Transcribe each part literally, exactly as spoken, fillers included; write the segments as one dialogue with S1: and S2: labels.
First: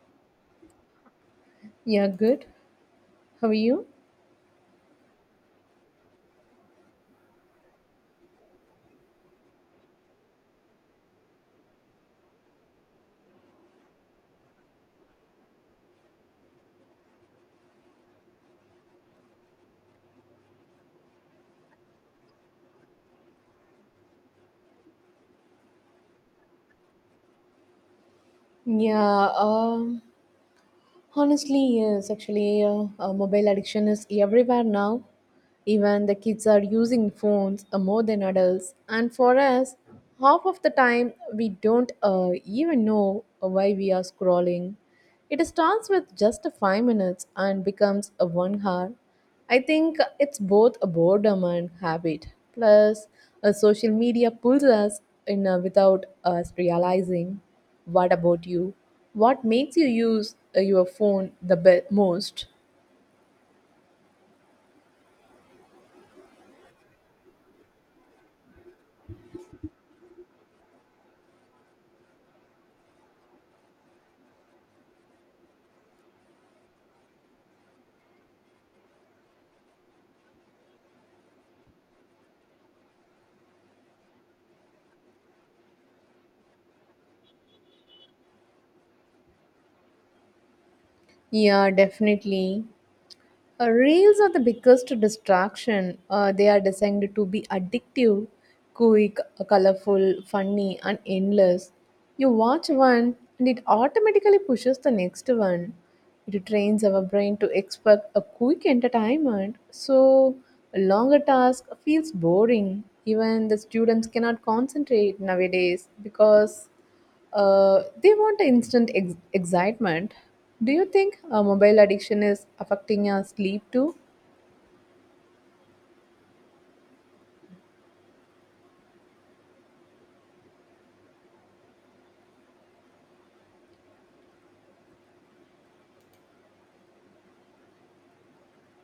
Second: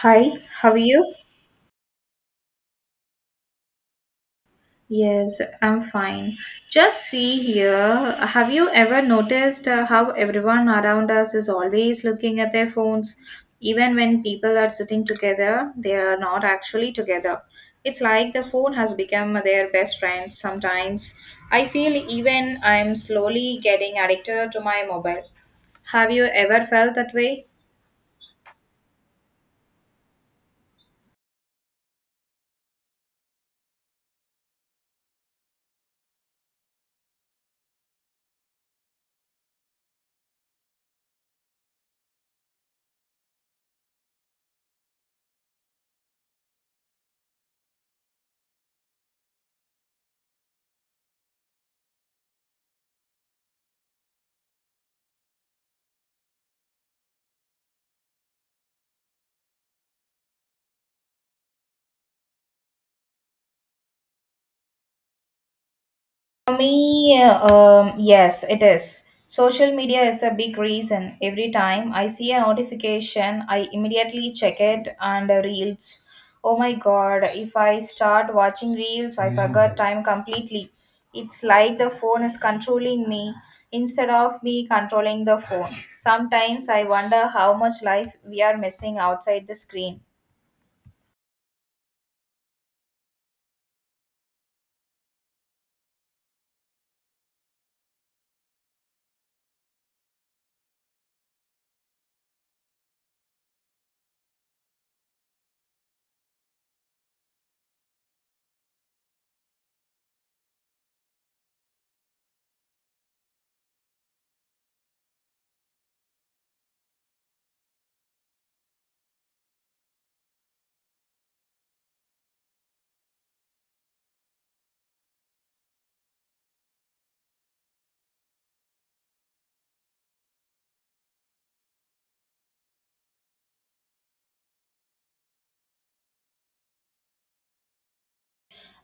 S1: Hi, how are you?
S2: Yeah, good. How are you?
S1: Yes, I'm fine. Just see here. Have you ever noticed uh, how everyone around us is always looking at their phones? Even when people are sitting together, they are not actually together. It's like the phone has become their best friend sometimes. I feel even I'm slowly getting addicted to my mobile. Have you ever felt that way?
S2: Yeah, um, honestly, yes, actually, uh, uh, mobile addiction is everywhere now. Even the kids are using phones uh, more than adults. And for us, half of the time, we don't uh, even know why we are scrolling. It starts with just five minutes and becomes a one hour. I think it's both a boredom and habit. Plus, uh, social media pulls us in uh, without us realizing. What about you? What makes you use uh, your phone the be- most?
S1: For me, uh, um, yes, it is. Social media is a big reason. Every time I see a notification, I immediately check it and uh, reels. Oh my god, if I start watching reels, I forgot time completely. It's like the phone is controlling me instead of me controlling the phone. Sometimes I wonder how much life we are missing outside the screen.
S2: Yeah, definitely. Uh, reels are the biggest distraction. Uh, they are designed to be addictive, quick, colorful, funny, and endless. You watch one and it automatically pushes the next one. It trains our brain to expect a quick entertainment, so a longer task feels boring. Even the students cannot concentrate nowadays because uh, they want instant ex- excitement. Do you think uh, mobile addiction is affecting our sleep too?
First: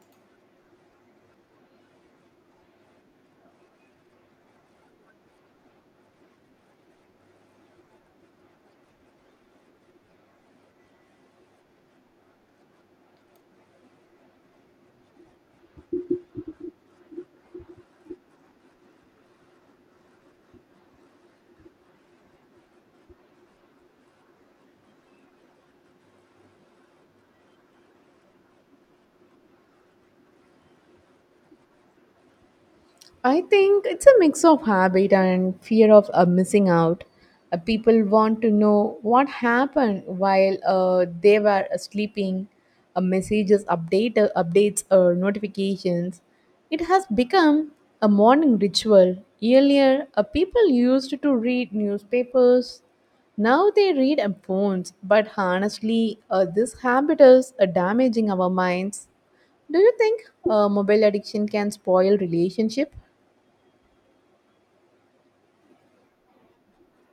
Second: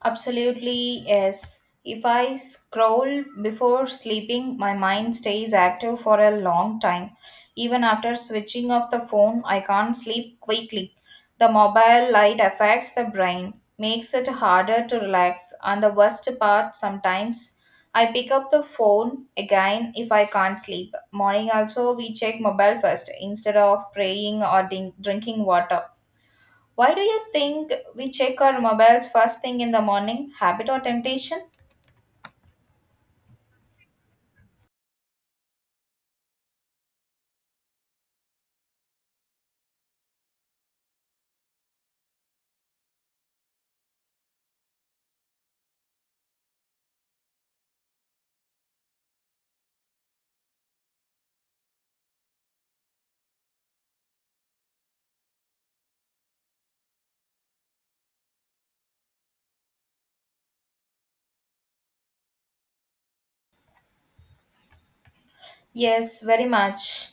S1: Absolutely, yes. If I scroll before sleeping, my mind stays active for a long time. Even after switching off the phone, I can't sleep quickly. The mobile light affects the brain, makes it harder to relax, and the worst part, sometimes I pick up the phone again if I can't sleep. Morning also, we check mobile first instead of praying or din- drinking water. Why do you think we check our mobiles first thing in the morning? Habit or temptation?
S2: I think it's a mix of habit and fear of uh, missing out. Uh, people want to know what happened while uh, they were uh, sleeping, uh, messages, update, uh, updates, or notifications. It has become a morning ritual. Earlier, uh, people used to read newspapers. Now they read on phones. But honestly, uh, this habit is uh, damaging our minds. Do you think uh, mobile addiction can spoil relationship?
S1: Yes, very much.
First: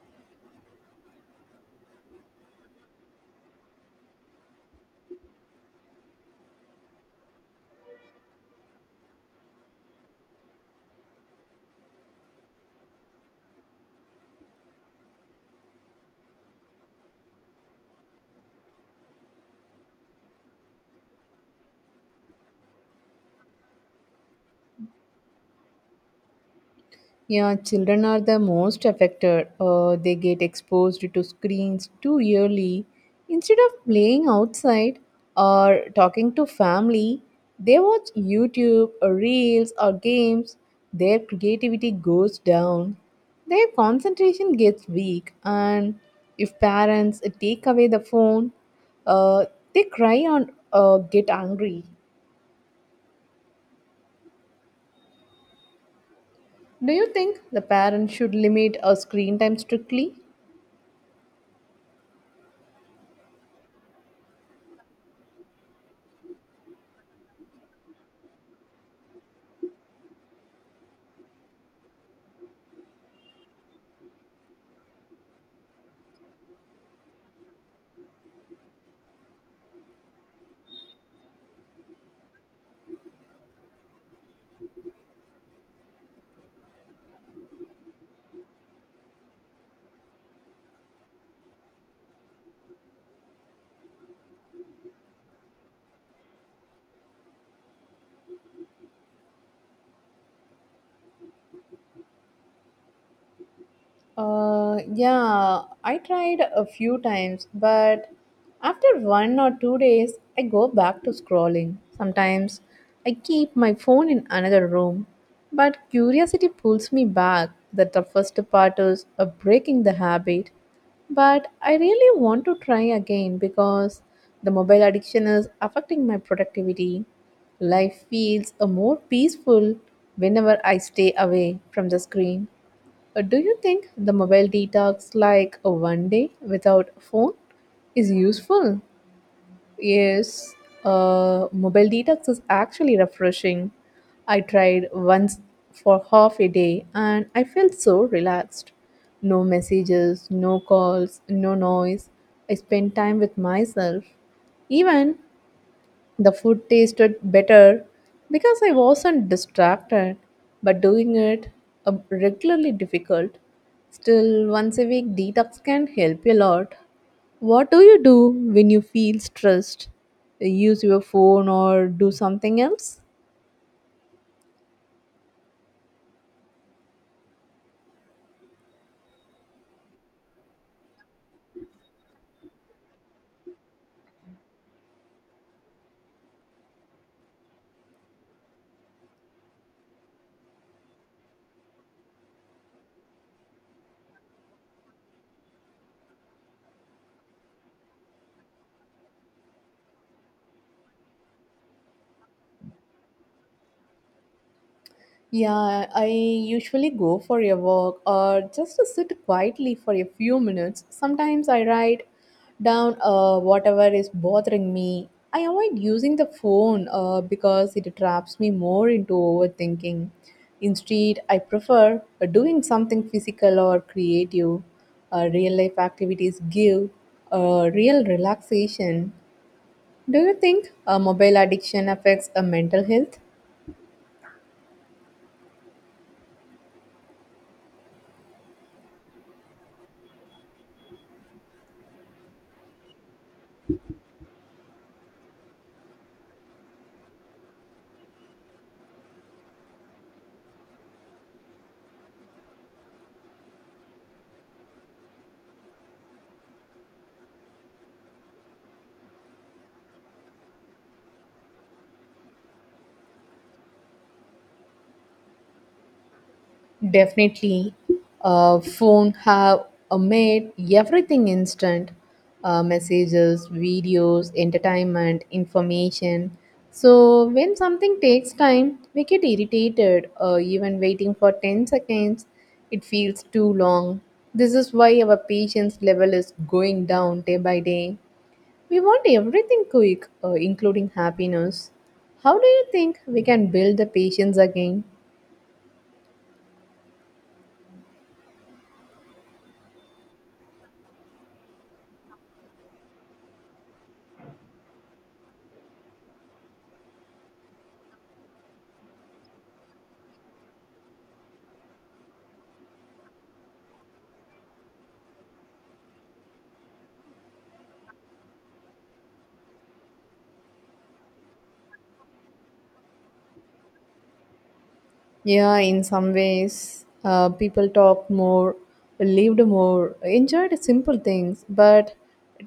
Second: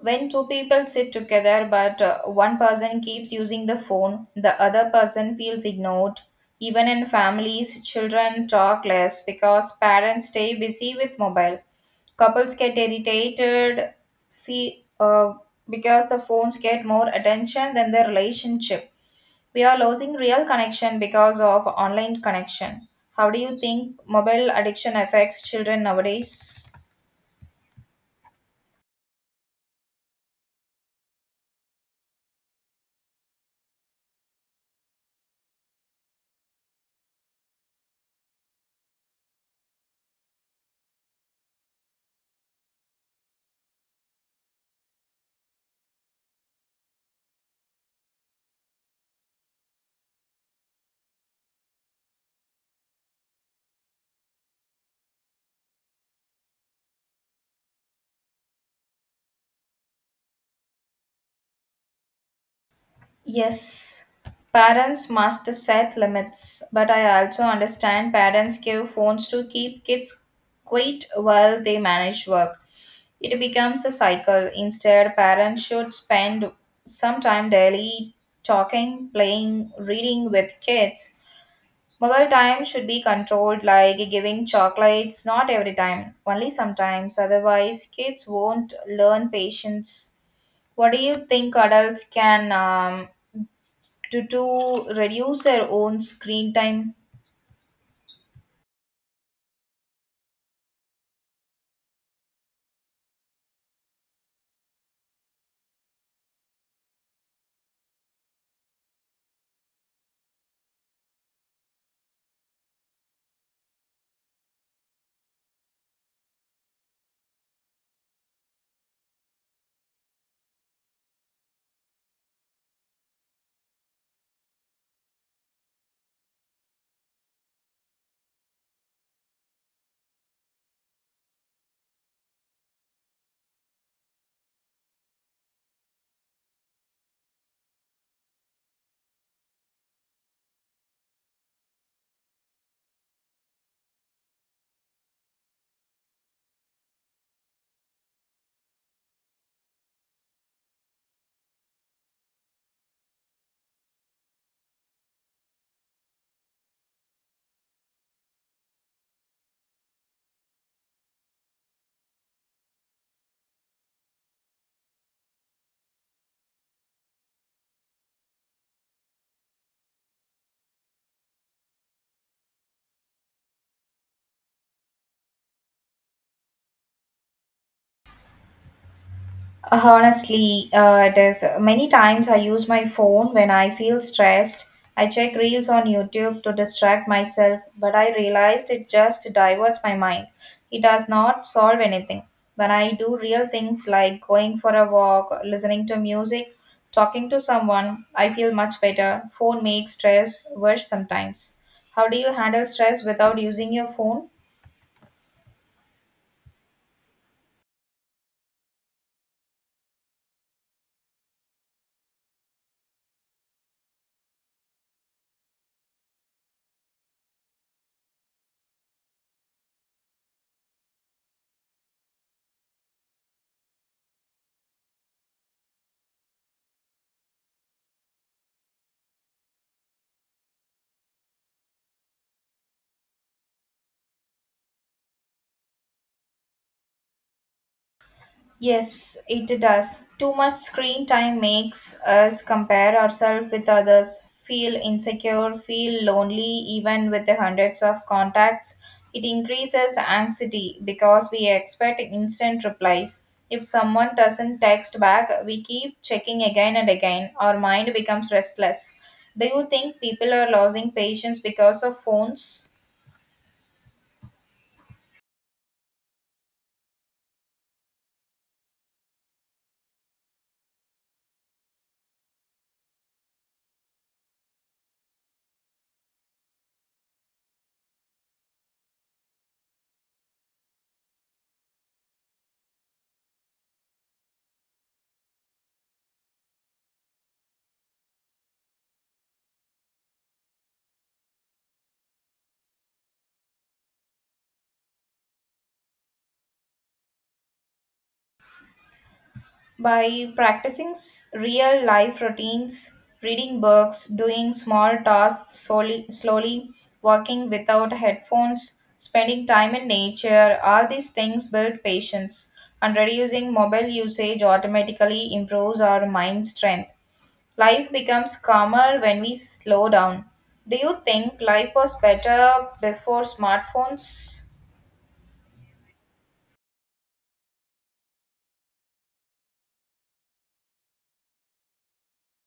S1: When two people sit together but uh, one person keeps using the phone, the other person feels ignored. Even in families, children talk less because parents stay busy with mobile. Couples get irritated fe- uh, because the phones get more attention than the relationship. We are losing real connection because of online connection. How do you think mobile addiction affects children nowadays?
S2: Yeah, children are the most affected. Uh, they get exposed to screens too early. Instead of playing outside or talking to family, they watch YouTube or reels or games. Their creativity goes down. Their concentration gets weak, and if parents take away the phone, uh, they cry and uh, get angry. Do you think the parents should limit uh, screen time strictly?
S1: Yes, parents must set limits, but I also understand parents give phones to keep kids quiet while they manage work. It becomes a cycle. Instead, parents should spend some time daily talking, playing, reading with kids. Mobile time should be controlled, like giving chocolates not every time, only sometimes. Otherwise, kids won't learn patience. What do you think adults can um, do to reduce their own screen time?
S2: Uh, yeah, I tried a few times, but after one or two days, I go back to scrolling. Sometimes I keep my phone in another room, but curiosity pulls me back. That the first part is uh, breaking the habit, but I really want to try again because the mobile addiction is affecting my productivity. Life feels uh, more peaceful whenever I stay away from the screen. Uh, Do you think the mobile detox, like a one day without phone, is useful? Yes, uh, mobile detox is actually refreshing. I tried once for half a day and I felt so relaxed. No messages, no calls, no noise. I spent time with myself. Even the food tasted better because I wasn't distracted, but doing it uh, regularly difficult. Still, once a week detox can help you a lot. What do you do when you feel stressed? Use your phone or do something else?
S1: Uh, Honestly, uh, it is many times I use my phone when I feel stressed. I check reels on YouTube to distract myself, but I realized it just diverts my mind. It does not solve anything. When I do real things like going for a walk, listening to music, talking to someone, I feel much better. Phone makes stress worse sometimes. How do you handle stress without using your phone?
S2: Yeah, I usually go for a walk or just to sit quietly for a few minutes. Sometimes I write down uh, whatever is bothering me. I avoid using the phone uh, because it traps me more into overthinking. Instead, I prefer uh, doing something physical or creative. Uh, real life activities give uh, real relaxation. Do you think uh, mobile addiction affects uh, mental health?
S1: Yes, it does. Too much screen time makes us compare ourselves with others, feel insecure, feel lonely, even with the hundreds of contacts. It increases anxiety because we expect instant replies. If someone doesn't text back, we keep checking again and again. Our mind becomes restless. Do you think people are losing patience because of phones?
S2: Definitely, uh, phone have uh, made everything instant. Uh, messages, videos, entertainment, information. So when something takes time, we get irritated. Uh, even waiting for ten seconds, it feels too long. This is why our patience level is going down day by day. We want everything quick, uh, including happiness. How do you think we can build the patience again?
S1: By practicing s- real life routines, reading books, doing small tasks slowly, slowly, working without headphones, spending time in nature, all these things build patience. And reducing mobile usage automatically improves our mind strength. Life becomes calmer when we slow down. Do you think life was better before smartphones?
S2: Yeah, in some ways, uh, people talked more, lived more, enjoyed simple things, but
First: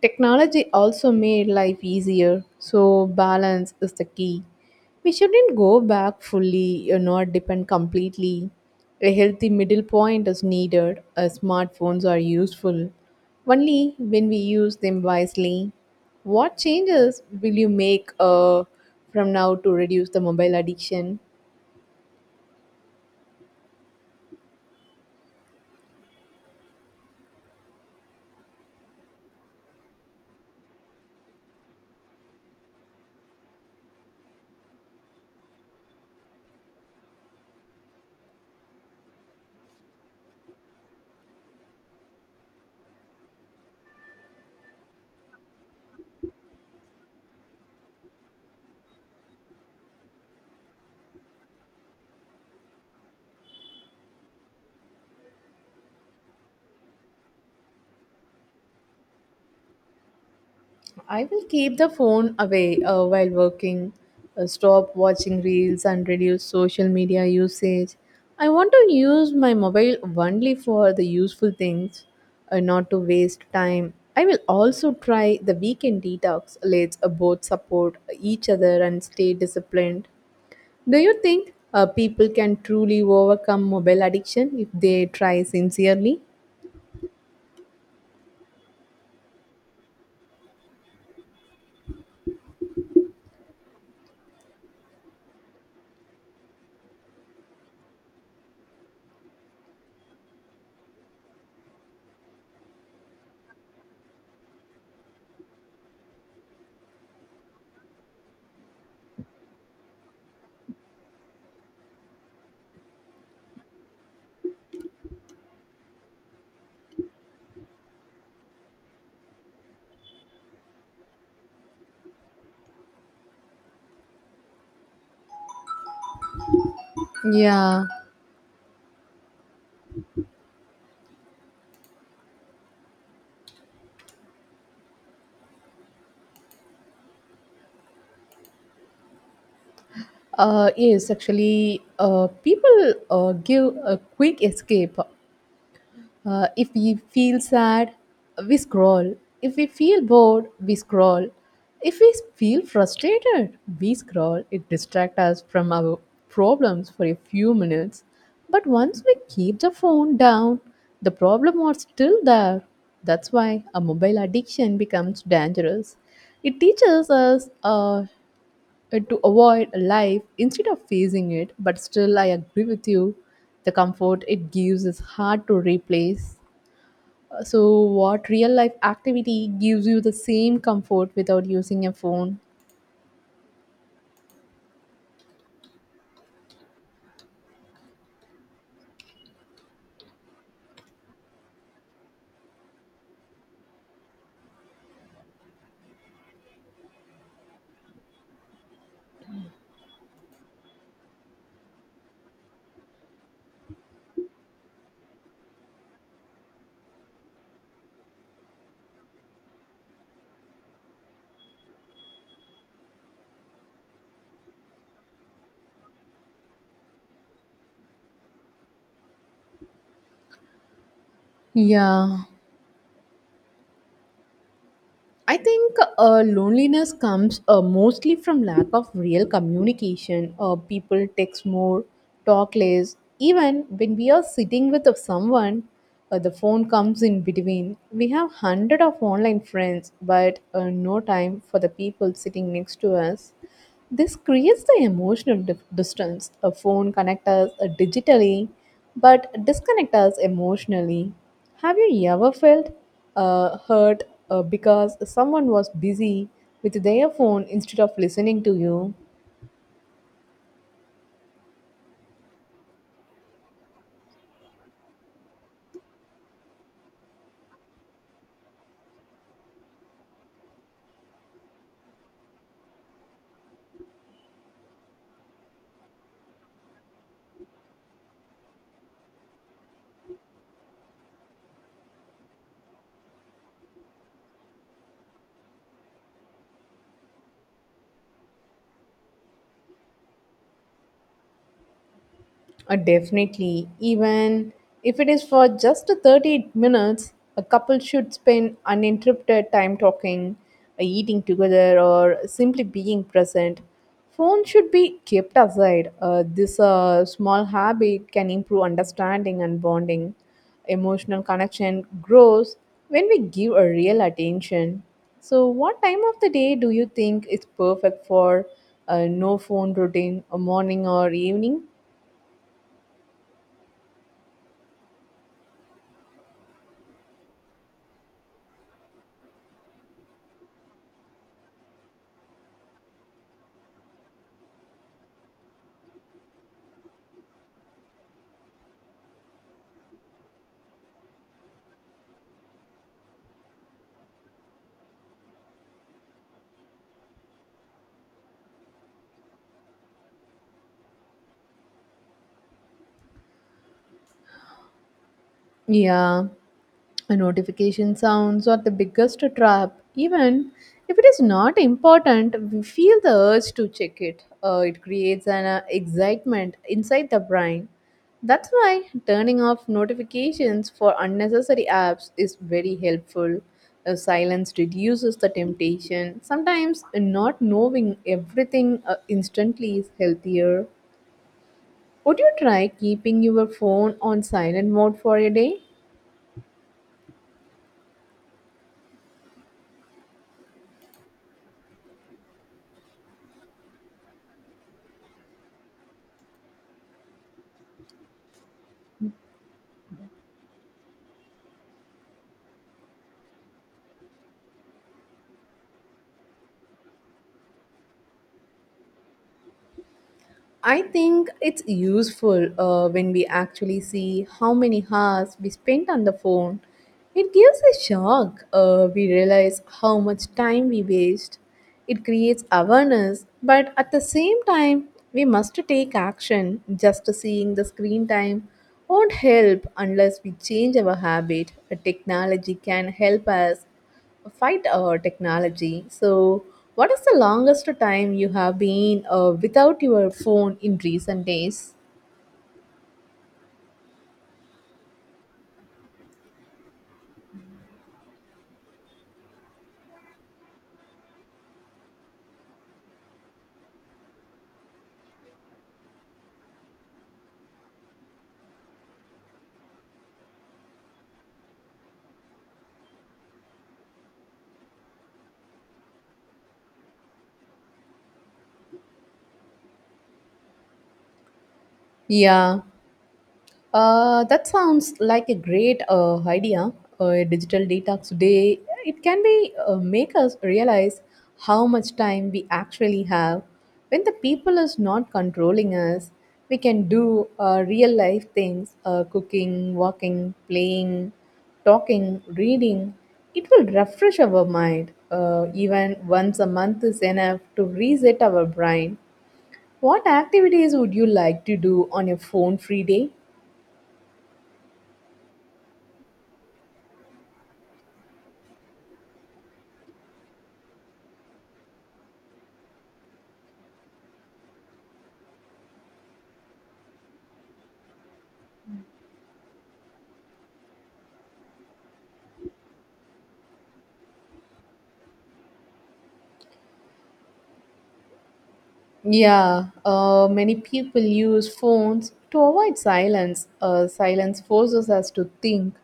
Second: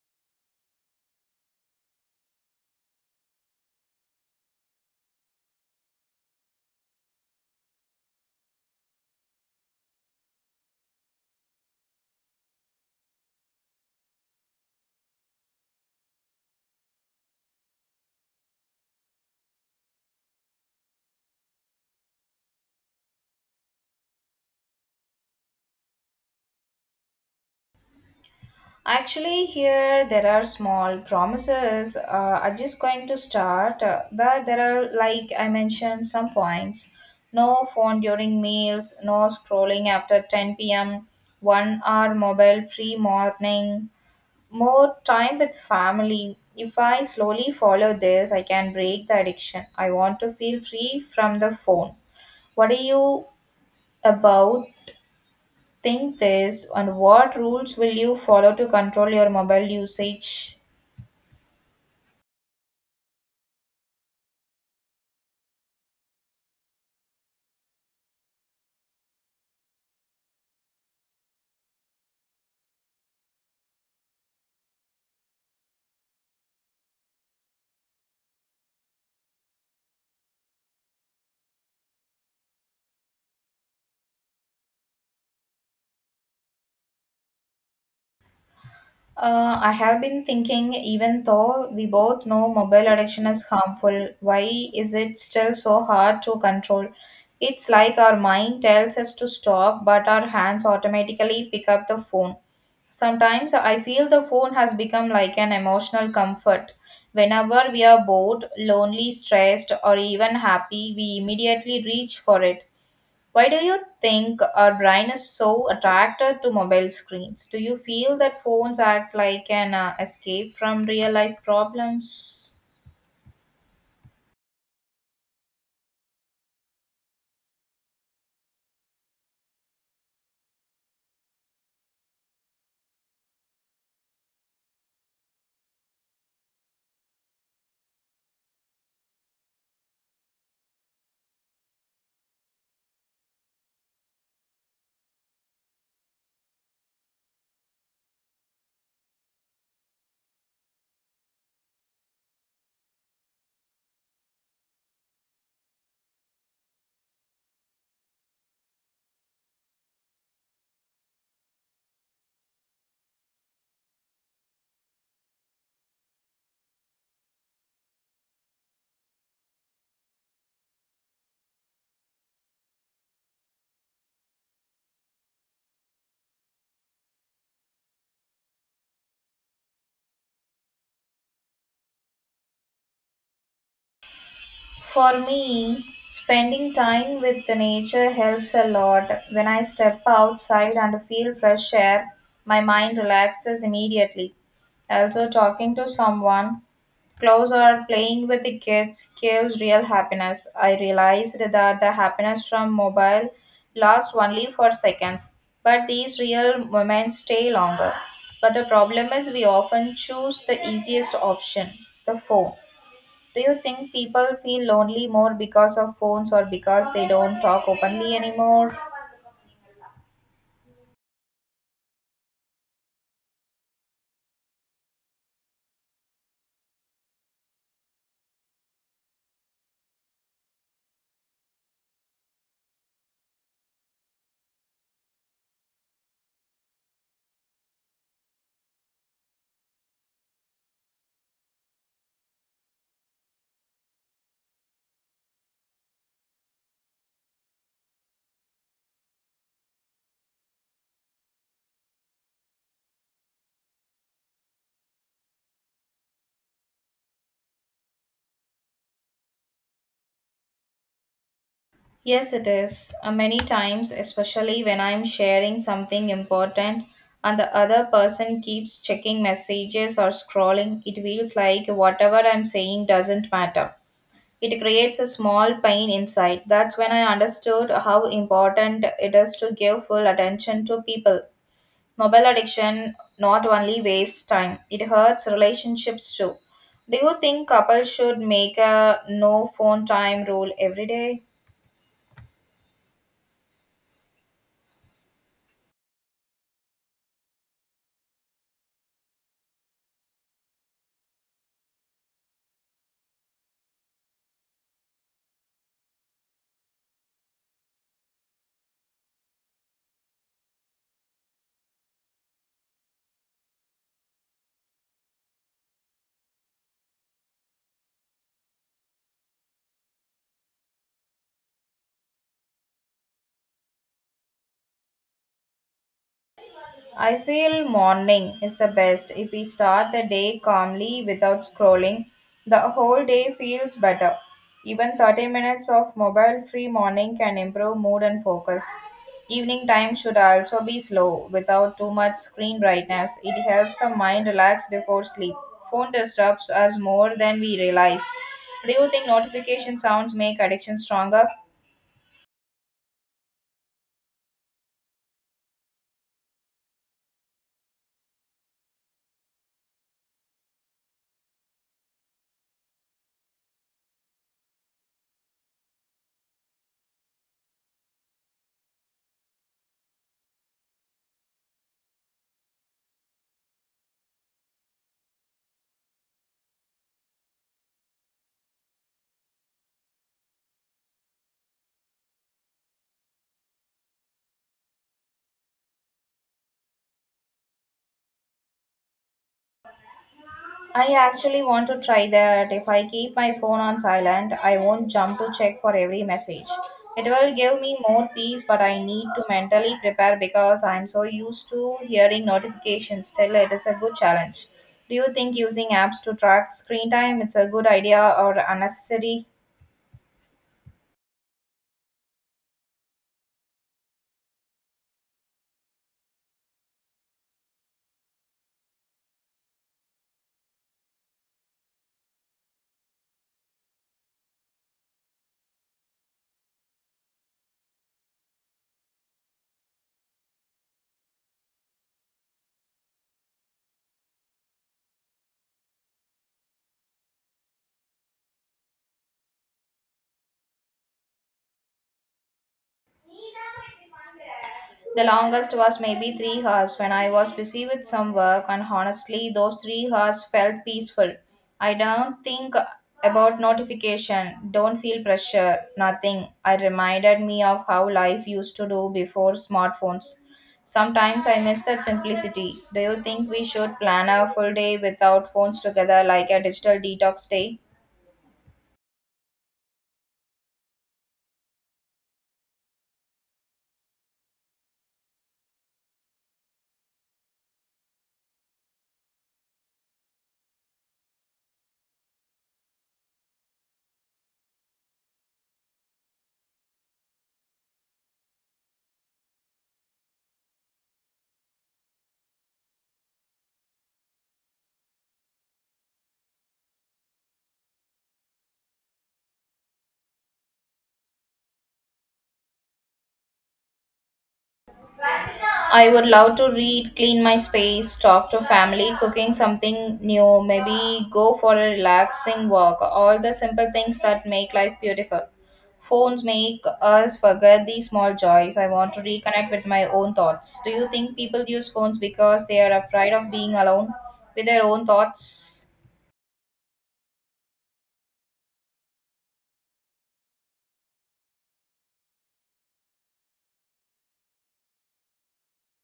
S2: technology also made life easier. So, balance is the key. We shouldn't go back fully or not depend completely. A healthy middle point is needed, as smartphones are useful only when we use them wisely. What changes will you make uh, from now to reduce the mobile addiction?
S1: Actually, here there are small promises. Uh, I'm just going to start. Uh, that there are, like I mentioned, some points. No phone during meals, no scrolling after ten p m, one hour mobile free morning, more time with family. If I slowly follow this, I can break the addiction. I want to feel free from the phone. What are you about? Think this and what rules will you follow to control your mobile usage?
S2: I will keep the phone away uh, while working, uh, stop watching reels, and reduce social media usage. I want to use my mobile only for the useful things, uh, not to waste time. I will also try the weekend detox. Let's uh, both support each other and stay disciplined. Do you think uh, people can truly overcome mobile addiction if they try sincerely?
S1: Uh, I have been thinking, even though we both know mobile addiction is harmful, why is it still so hard to control? It's like our mind tells us to stop, but our hands automatically pick up the phone. Sometimes I feel the phone has become like an emotional comfort. Whenever we are bored, lonely, stressed, or even happy, we immediately reach for it. Why do you think our brain is so attracted to mobile screens? Do you feel that phones act like an uh, escape from real life problems?
S2: Yeah, Uh, yes, actually, uh, people uh, give a quick escape. Uh, if we feel sad, we scroll. If we feel bored, we scroll. If we feel frustrated, we scroll. It distracts us from our problems for a few minutes. But once we keep the phone down, the problem are still there. That's why a mobile addiction becomes dangerous. It teaches us uh, uh, to avoid life instead of facing it, but still, I agree with you. The comfort it gives is hard to replace. Uh, So, what real life activity gives you the same comfort without using a phone?
S1: For me, spending time with the nature helps a lot. When I step outside and feel fresh air, my mind relaxes immediately. Also, talking to someone, clothes or playing with the kids gives real happiness. I realized that the happiness from mobile lasts only for seconds, but these real moments stay longer. But the problem is we often choose the easiest option, the phone. Do you think people feel lonely more because of phones or because they don't talk openly anymore?
S2: Yeah, I think uh, loneliness comes uh, mostly from lack of real communication. Uh, people text more, talk less. Even when we are sitting with someone, uh, the phone comes in between. We have hundred of online friends, but uh, no time for the people sitting next to us. This creates the emotional dif- distance. A phone connects us uh, digitally, but disconnects us emotionally. Have you ever felt uh, hurt uh, because someone was busy with their phone instead of listening to you?
S1: Yes, it is. Uh, many times, especially when I'm sharing something important and the other person keeps checking messages or scrolling, it feels like whatever I'm saying doesn't matter. It creates a small pain inside. That's when I understood how important it is to give full attention to people. Mobile addiction not only wastes time, it hurts relationships too. Do you think couples should make a no phone time rule every day?
S2: Uh, definitely, even if it is for just thirty minutes, a couple should spend uninterrupted time talking, uh, eating together, or simply being present. Phone should be kept aside. Uh, this uh, small habit can improve understanding and bonding. Emotional connection grows when we give a real attention. So, what time of the day do you think is perfect for a no phone routine, a morning or evening?
S1: I feel morning is the best. If we start the day calmly without scrolling, the whole day feels better. Even thirty minutes of mobile free morning can improve mood and focus. Evening time should also be slow without too much screen brightness. It helps the mind relax before sleep. Phone disturbs us more than we realize. Do you think notification sounds make addiction stronger?
S2: Yeah, a notification sounds are the biggest trap. Even if it is not important, we feel the urge to check it. Uh, it creates an uh, excitement inside the brain. That's why turning off notifications for unnecessary apps is very helpful. Uh, silence reduces the temptation. Sometimes not knowing everything uh, instantly is healthier. Would you try keeping your phone on silent mode for a day?
S1: I actually want to try that. If I keep my phone on silent, I won't jump to check for every message. It will give me more peace, but I need to mentally prepare because I'm so used to hearing notifications. Still, it is a good challenge. Do you think using apps to track screen time is a good idea or unnecessary?
S2: I think it's useful uh, when we actually see how many hours we spent on the phone. It gives a shock. Uh, we realize how much time we waste. It creates awareness, but at the same time, we must take action. Just seeing the screen time won't help unless we change our habit. Uh, Technology can help us fight uh, technology. So, what is the longest time you have been uh, without your phone in recent days?
S1: The longest was maybe three hours when I was busy with some work, and honestly, those three hours felt peaceful. I don't think about notification, don't feel pressure, nothing. I reminded me of how life used to do before smartphones. Sometimes I miss that simplicity. Do you think we should plan a full day without phones together, like a digital detox day?
S2: Yeah. Uh, that sounds like a great uh, idea. uh, A digital detox day. It can be uh, make us realize how much time we actually have. When the people is not controlling us, we can do uh, real life things: uh, cooking, walking, playing, talking, reading. It will refresh our mind. Uh, even once a month is enough to reset our brain. What activities would you like to do on your phone free day?
S1: I would love to read, clean my space, talk to family, cooking something new, maybe go for a relaxing walk, all the simple things that make life beautiful. Phones make us forget these small joys. I want to reconnect with my own thoughts. Do you think people use phones because they are afraid of being alone with their own thoughts?
S2: Yeah, uh, many people use phones to avoid silence. Uh, silence forces us to think,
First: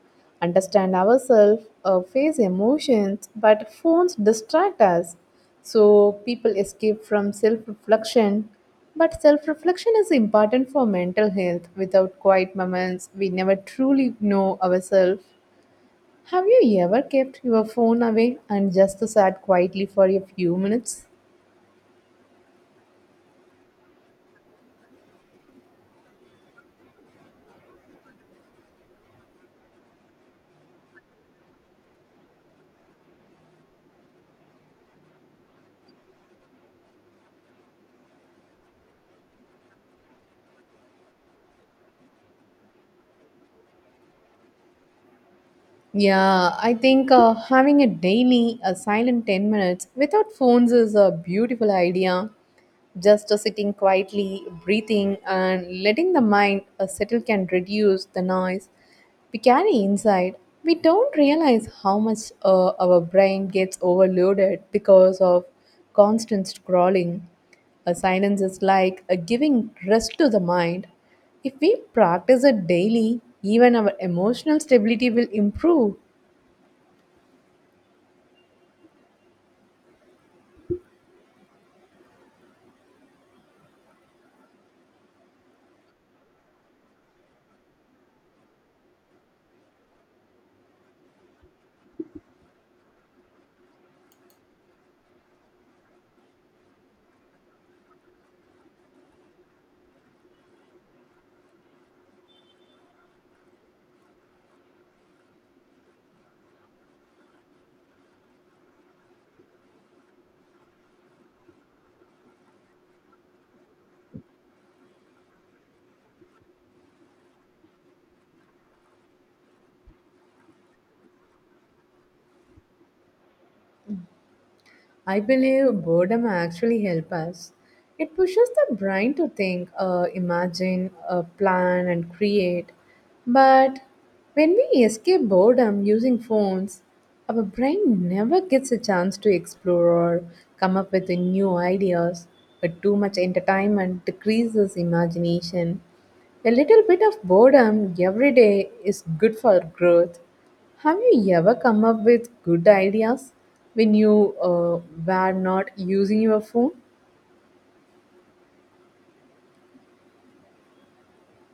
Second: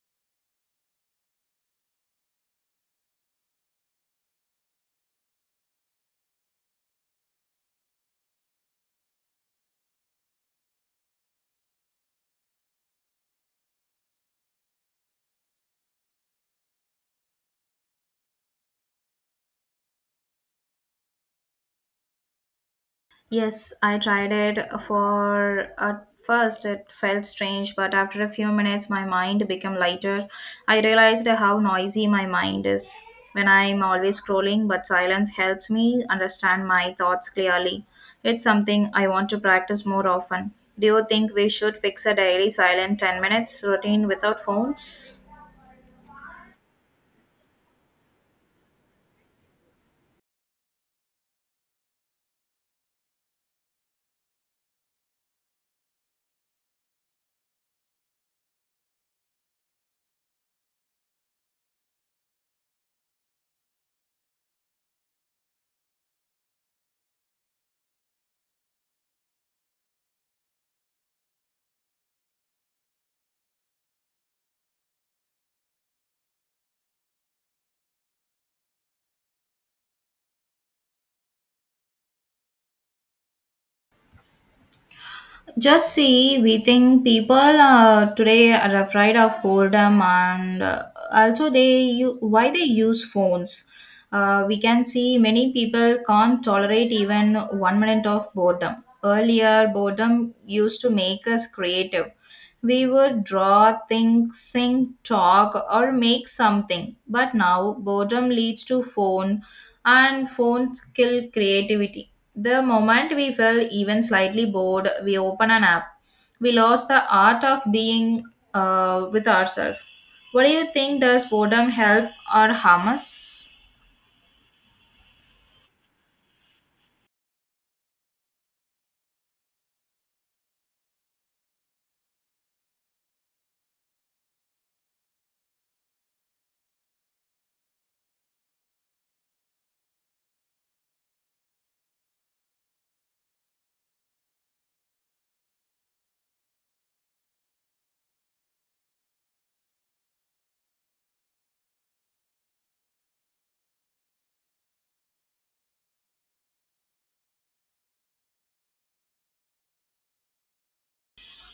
S2: understand ourselves, uh, face emotions, but phones distract us. So people escape from self reflection. But self reflection is important for mental health. Without quiet moments, we never truly know ourselves. Have you ever kept your phone away and just sat quietly for a few minutes?
S1: Yes, I tried it for at first it felt strange, but after a few minutes my mind became lighter. I realized how noisy my mind is when I'm always scrolling, but silence helps me understand my thoughts clearly. It's something I want to practice more often. Do you think we should fix a daily silent ten minutes routine without phones?
S2: Yeah, I think uh, having a daily a silent ten minutes without phones is a beautiful idea. Just uh, sitting quietly, breathing, and letting the mind uh, settle can reduce the noise we carry inside. We don't realize how much uh, our brain gets overloaded because of constant scrolling. A silence is like a giving rest to the mind. If we practice it daily, even our emotional stability will improve.
S1: Just see, we think people uh, today are afraid of boredom and uh, also they u- why they use phones. Uh, we can see many people can't tolerate even one minute of boredom. Earlier, boredom used to make us creative. We would draw, think, sing, talk, or make something. But now, boredom leads to phone, and phones kill creativity the moment we felt even slightly bored, we open an app. We lost the art of being uh, with ourselves. What do you think, does boredom help or harm us?
S2: I believe boredom actually helps us. It pushes the brain to think, uh, imagine, uh, plan, and create. But when we escape boredom using phones, our brain never gets a chance to explore or come up with new ideas. But too much entertainment decreases imagination. A little bit of boredom every day is good for growth. Have you ever come up with good ideas when you uh, were not using your phone?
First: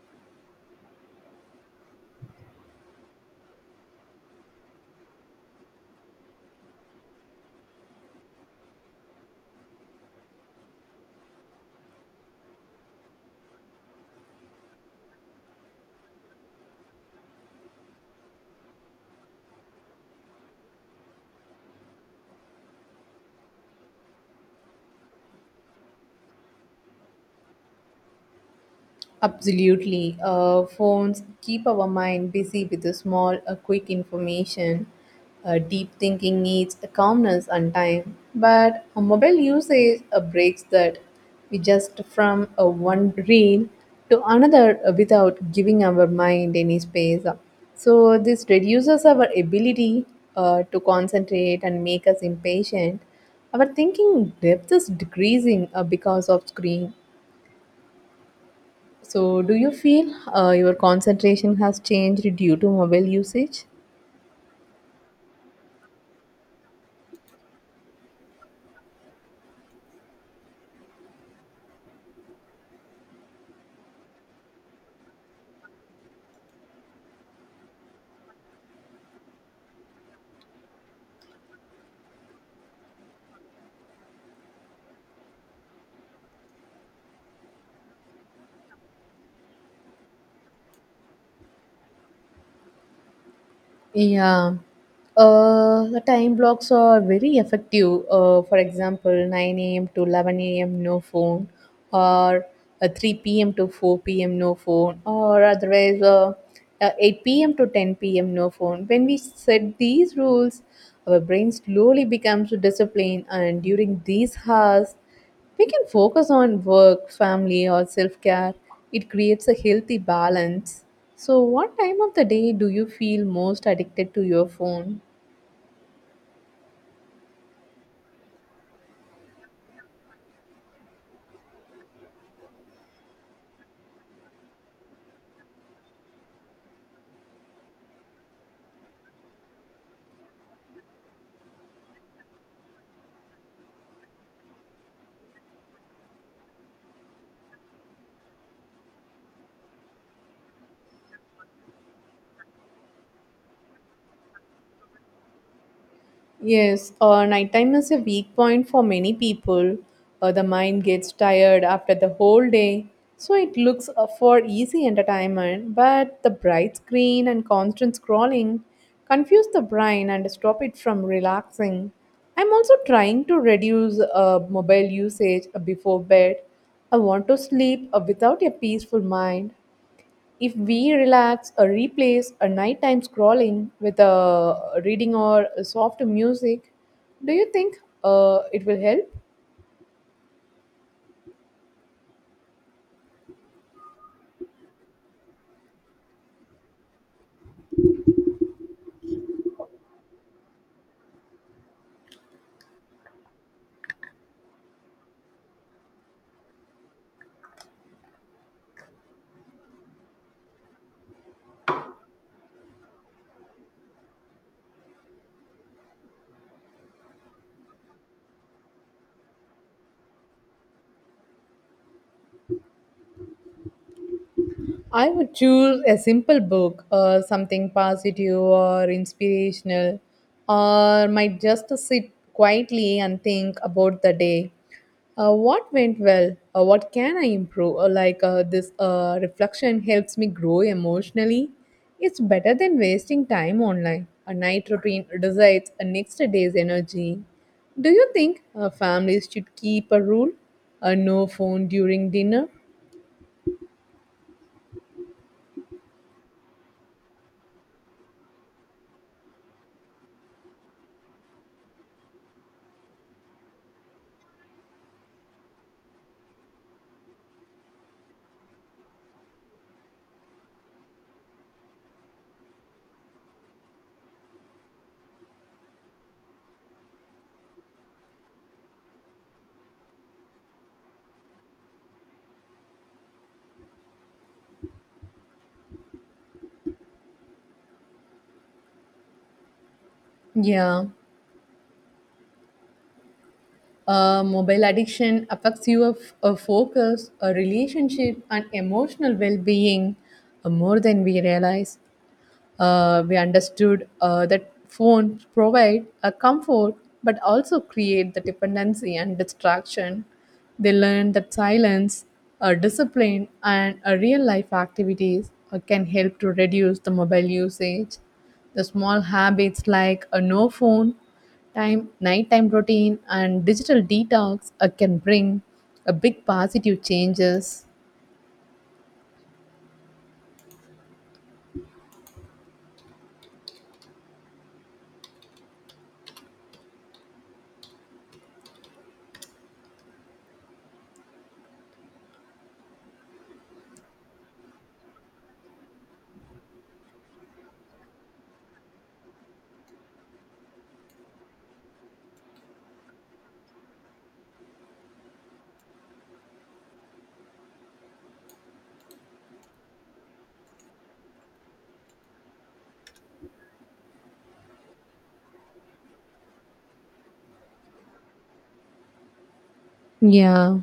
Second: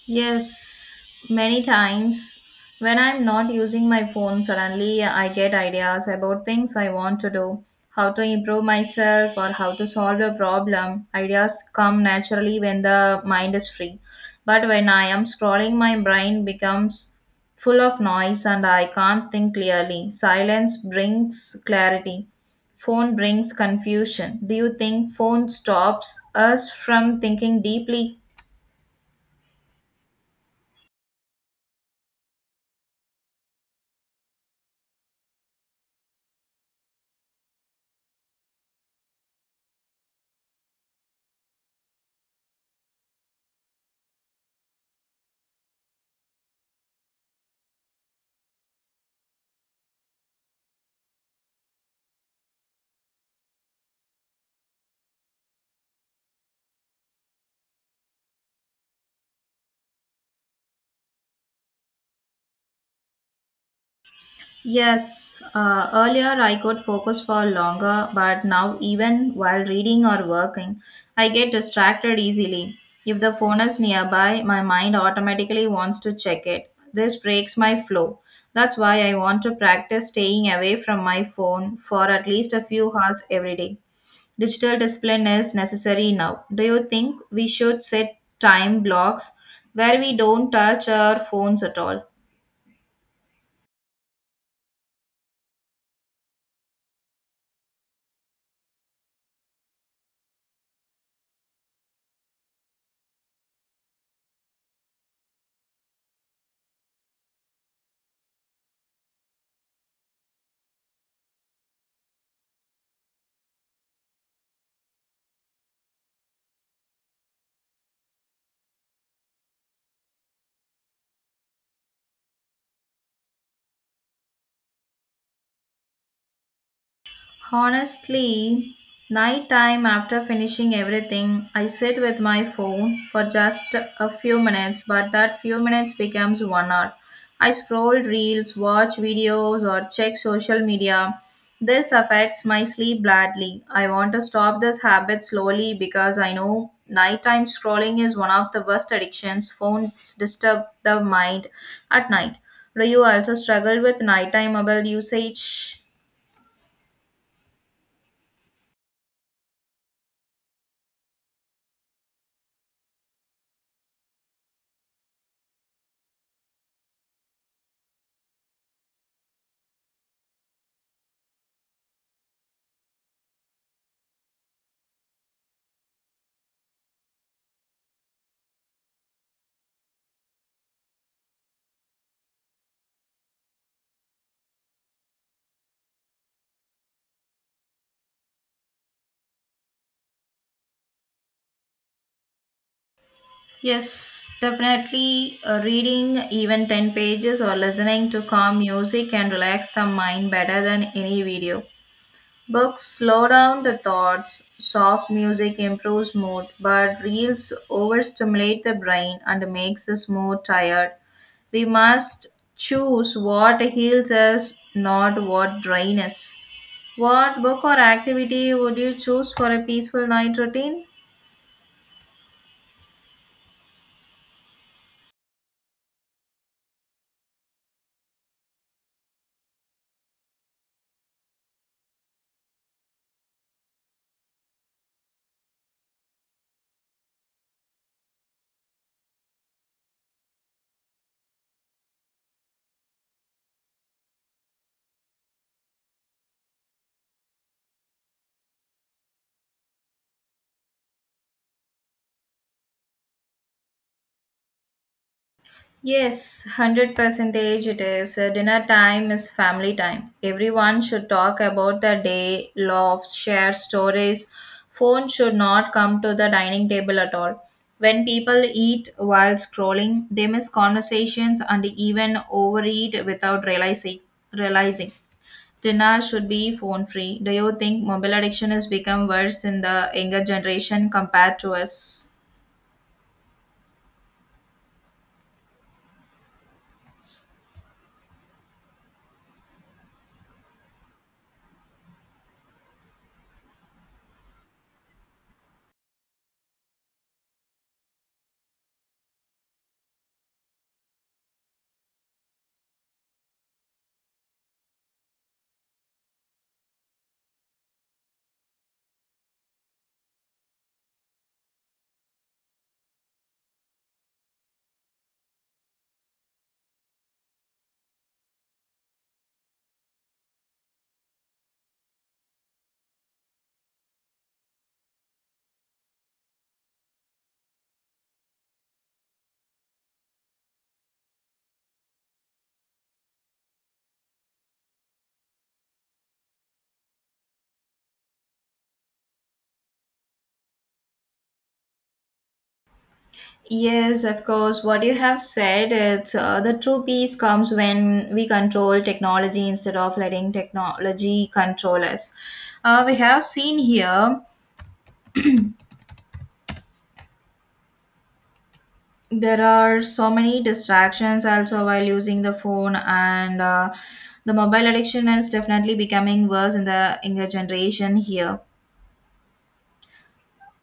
S1: Yes, many times when I'm not using my phone, suddenly I get ideas about things I want to do, how to improve myself, or how to solve a problem. Ideas come naturally when the mind is free. But when I am scrolling, my brain becomes full of noise and I can't think clearly. Silence brings clarity. Phone brings confusion. Do you think phone stops us from thinking deeply?
S2: Absolutely. Uh, phones keep our mind busy with the small, uh, quick information. Uh, deep thinking needs a calmness and time. But a mobile usage uh, breaks that. We just from uh, one reel to another uh, without giving our mind any space. So this reduces our ability uh, to concentrate and make us impatient. Our thinking depth is decreasing uh, because of screen. So, do you feel uh, your concentration has changed due to mobile usage?
S1: Yes, uh, earlier I could focus for longer, but now, even while reading or working, I get distracted easily. If the phone is nearby, my mind automatically wants to check it. This breaks my flow. That's why I want to practice staying away from my phone for at least a few hours every day. Digital discipline is necessary now. Do you think we should set time blocks where we don't touch our phones at all?
S2: Yeah. Uh, the time blocks are very effective. Uh, for example, nine a m to eleven a m no phone, or uh, three p m to four p m no phone, or otherwise uh, uh, eight p m to ten p m no phone. When we set these rules, our brain slowly becomes disciplined, and during these hours, we can focus on work, family, or self care. It creates a healthy balance. So, what time of the day do you feel most addicted to your phone?
S1: Honestly, nighttime, after finishing everything, I sit with my phone for just a few minutes, but that few minutes becomes one hour. I scroll reels, watch videos, or check social media. This affects my sleep badly. I want to stop this habit slowly because I know nighttime scrolling is one of the worst addictions. Phones disturb the mind at night. Do you also struggle with nighttime mobile usage?
S2: Yes, uh, nighttime is a weak point for many people. Uh, the mind gets tired after the whole day, so it looks uh, for easy entertainment. But the bright screen and constant scrolling confuse the brain and stop it from relaxing. I'm also trying to reduce uh, mobile usage uh, before bed. I want to sleep uh, without a peaceful mind if we relax or replace a nighttime scrolling with a reading or a soft music, do you think uh, it will help?
S1: Yes, definitely uh, reading even ten pages or listening to calm music can relax the mind better than any video. Books slow down the thoughts, soft music improves mood, but reels overstimulate the brain and makes us more tired. We must choose what heals us, not what drains us. What book or activity would you choose for a peaceful night routine?
S2: I would choose a simple book, uh, something positive or inspirational, or might just sit quietly and think about the day. Uh, what went well? Uh, what can I improve? Or like uh, this uh, reflection helps me grow emotionally. It's better than wasting time online. A night routine decides a next day's energy. Do you think uh, families should keep a rule? A no phone during dinner?
S1: Yes, one hundred percent it is. Uh, Dinner time is family time. Everyone should talk about the day, laughs, share stories. Phone should not come to the dining table at all. When people eat while scrolling, they miss conversations and even overeat without realizing. realizing. Dinner should be phone free. Do you think mobile addiction has become worse in the younger generation compared to us?
S2: Yeah, Uh, mobile addiction affects your f- uh, focus, a relationship, and emotional well being more than we realize. Uh, we understood uh, that phones provide a comfort but also create the dependency and distraction. They learn that silence, uh, discipline, and uh, real life activities uh, can help to reduce the mobile usage. The small habits like a no phone time, nighttime routine, and digital detox uh, can bring a big positive changes.
S1: Yes, of course. What you have said, it's uh, the true peace comes when we control technology instead of letting technology control us. Uh, we have seen here there are so many distractions also while using the phone, and uh, the mobile addiction is definitely becoming worse in the younger generation here.
S2: Yeah,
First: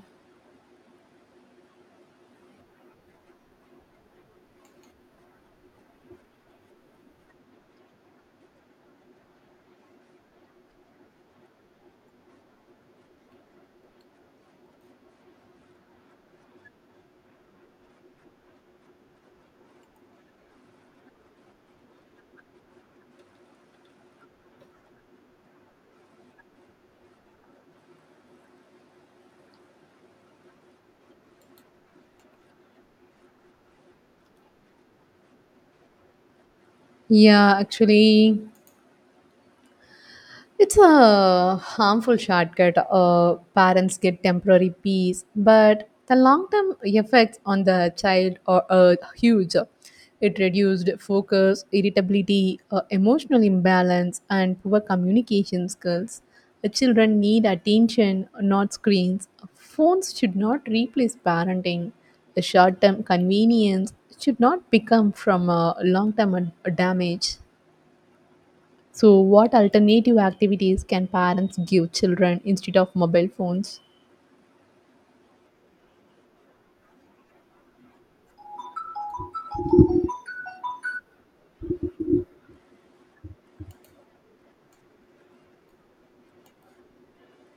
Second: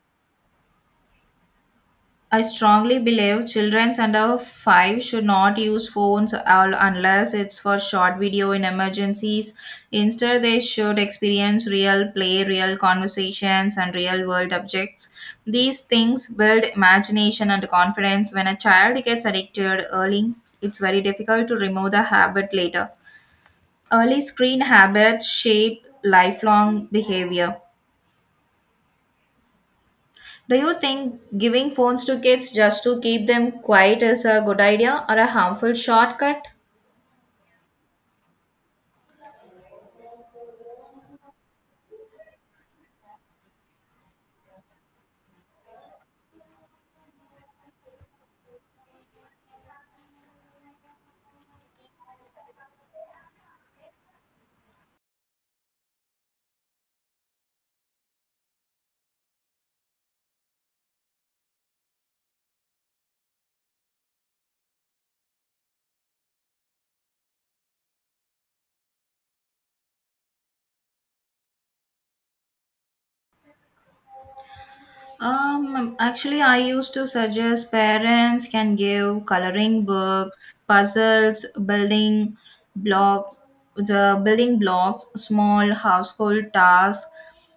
S1: I strongly believe children under five should not use phones all unless it's for short video in emergencies. Instead, they should experience real play, real conversations, and real world objects. These things build imagination and confidence. When a child gets addicted early, it's very difficult to remove the habit later. Early screen habits shape lifelong behavior. Do you think giving phones to kids just to keep them quiet is a good idea or a harmful shortcut?
S2: yeah, actually, it's a harmful shortcut. Uh, parents get temporary peace, but the long term effects on the child are uh, huge. It reduced focus, irritability, uh, emotional imbalance, and poor communication skills. The children need attention, not screens. Phones should not replace parenting. The short term convenience should not become from a long term damage. So, what alternative activities can parents give children instead of mobile phones?
S1: Um, actually, I used to suggest parents can give coloring books, puzzles, building blocks, the building blocks, small household tasks,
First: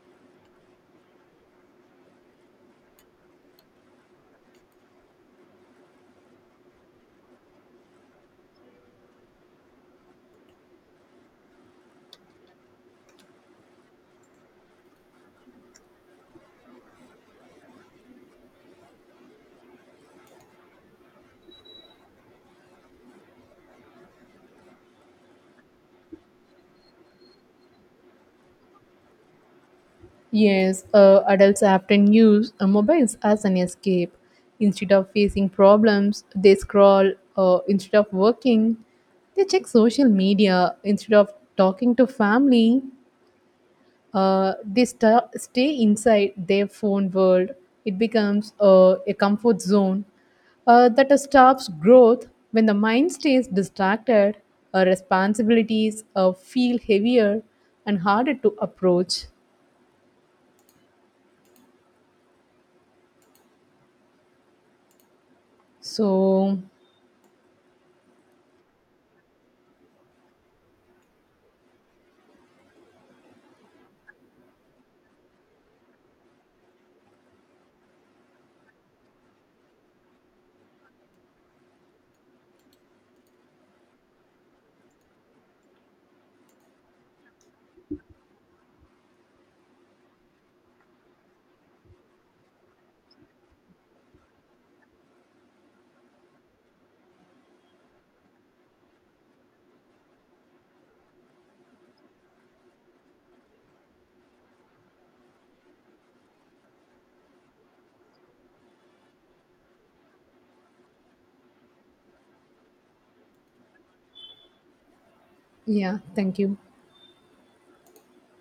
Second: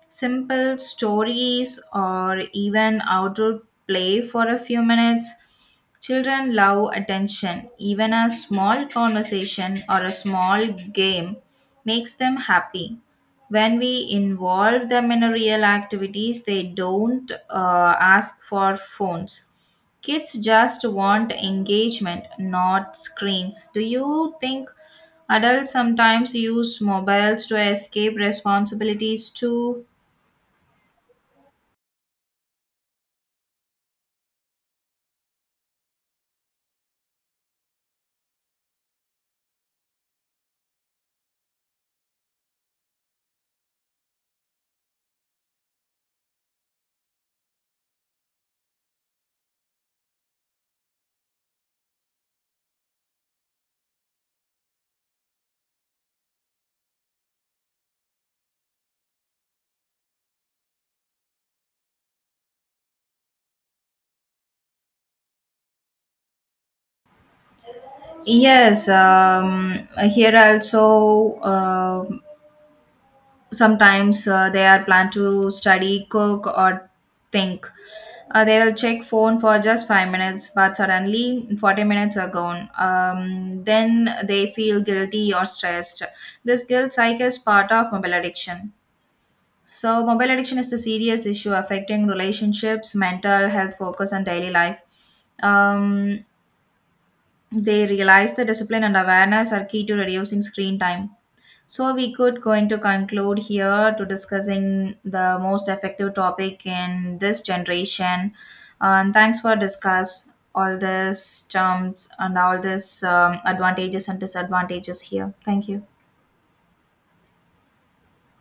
S1: simple stories, or even outdoor play for a few minutes. Children love attention. Even a small conversation or a small game makes them happy. When we involve them in a real activities they don't uh, ask for phones. Kids just want engagement, not screens. Do you think adults sometimes use mobiles to escape responsibilities too?
S2: Yes, uh, adults often use uh, mobiles as an escape. Instead of facing problems, they scroll. Uh, instead of working, they check social media. Instead of talking to family, uh, they sta stay inside their phone world. It becomes uh, a comfort zone uh, that stops growth when the mind stays distracted. Uh, responsibilities uh, feel heavier and harder to approach. So,
S1: Yes, um, here also, uh, sometimes uh, they are planned to study, cook or think uh, they will check phone for just five minutes, but suddenly forty minutes are gone. Um, then they feel guilty or stressed. This guilt cycle is part of mobile addiction. So mobile addiction is the serious issue affecting relationships, mental health, focus and daily life. um, they realize that discipline and awareness are key to reducing screen time. So we could going to conclude here to discussing the most effective topic in this generation. Uh, And thanks for discuss all these terms and all these um, advantages and disadvantages here. Thank you.
S2: yeah, thank you.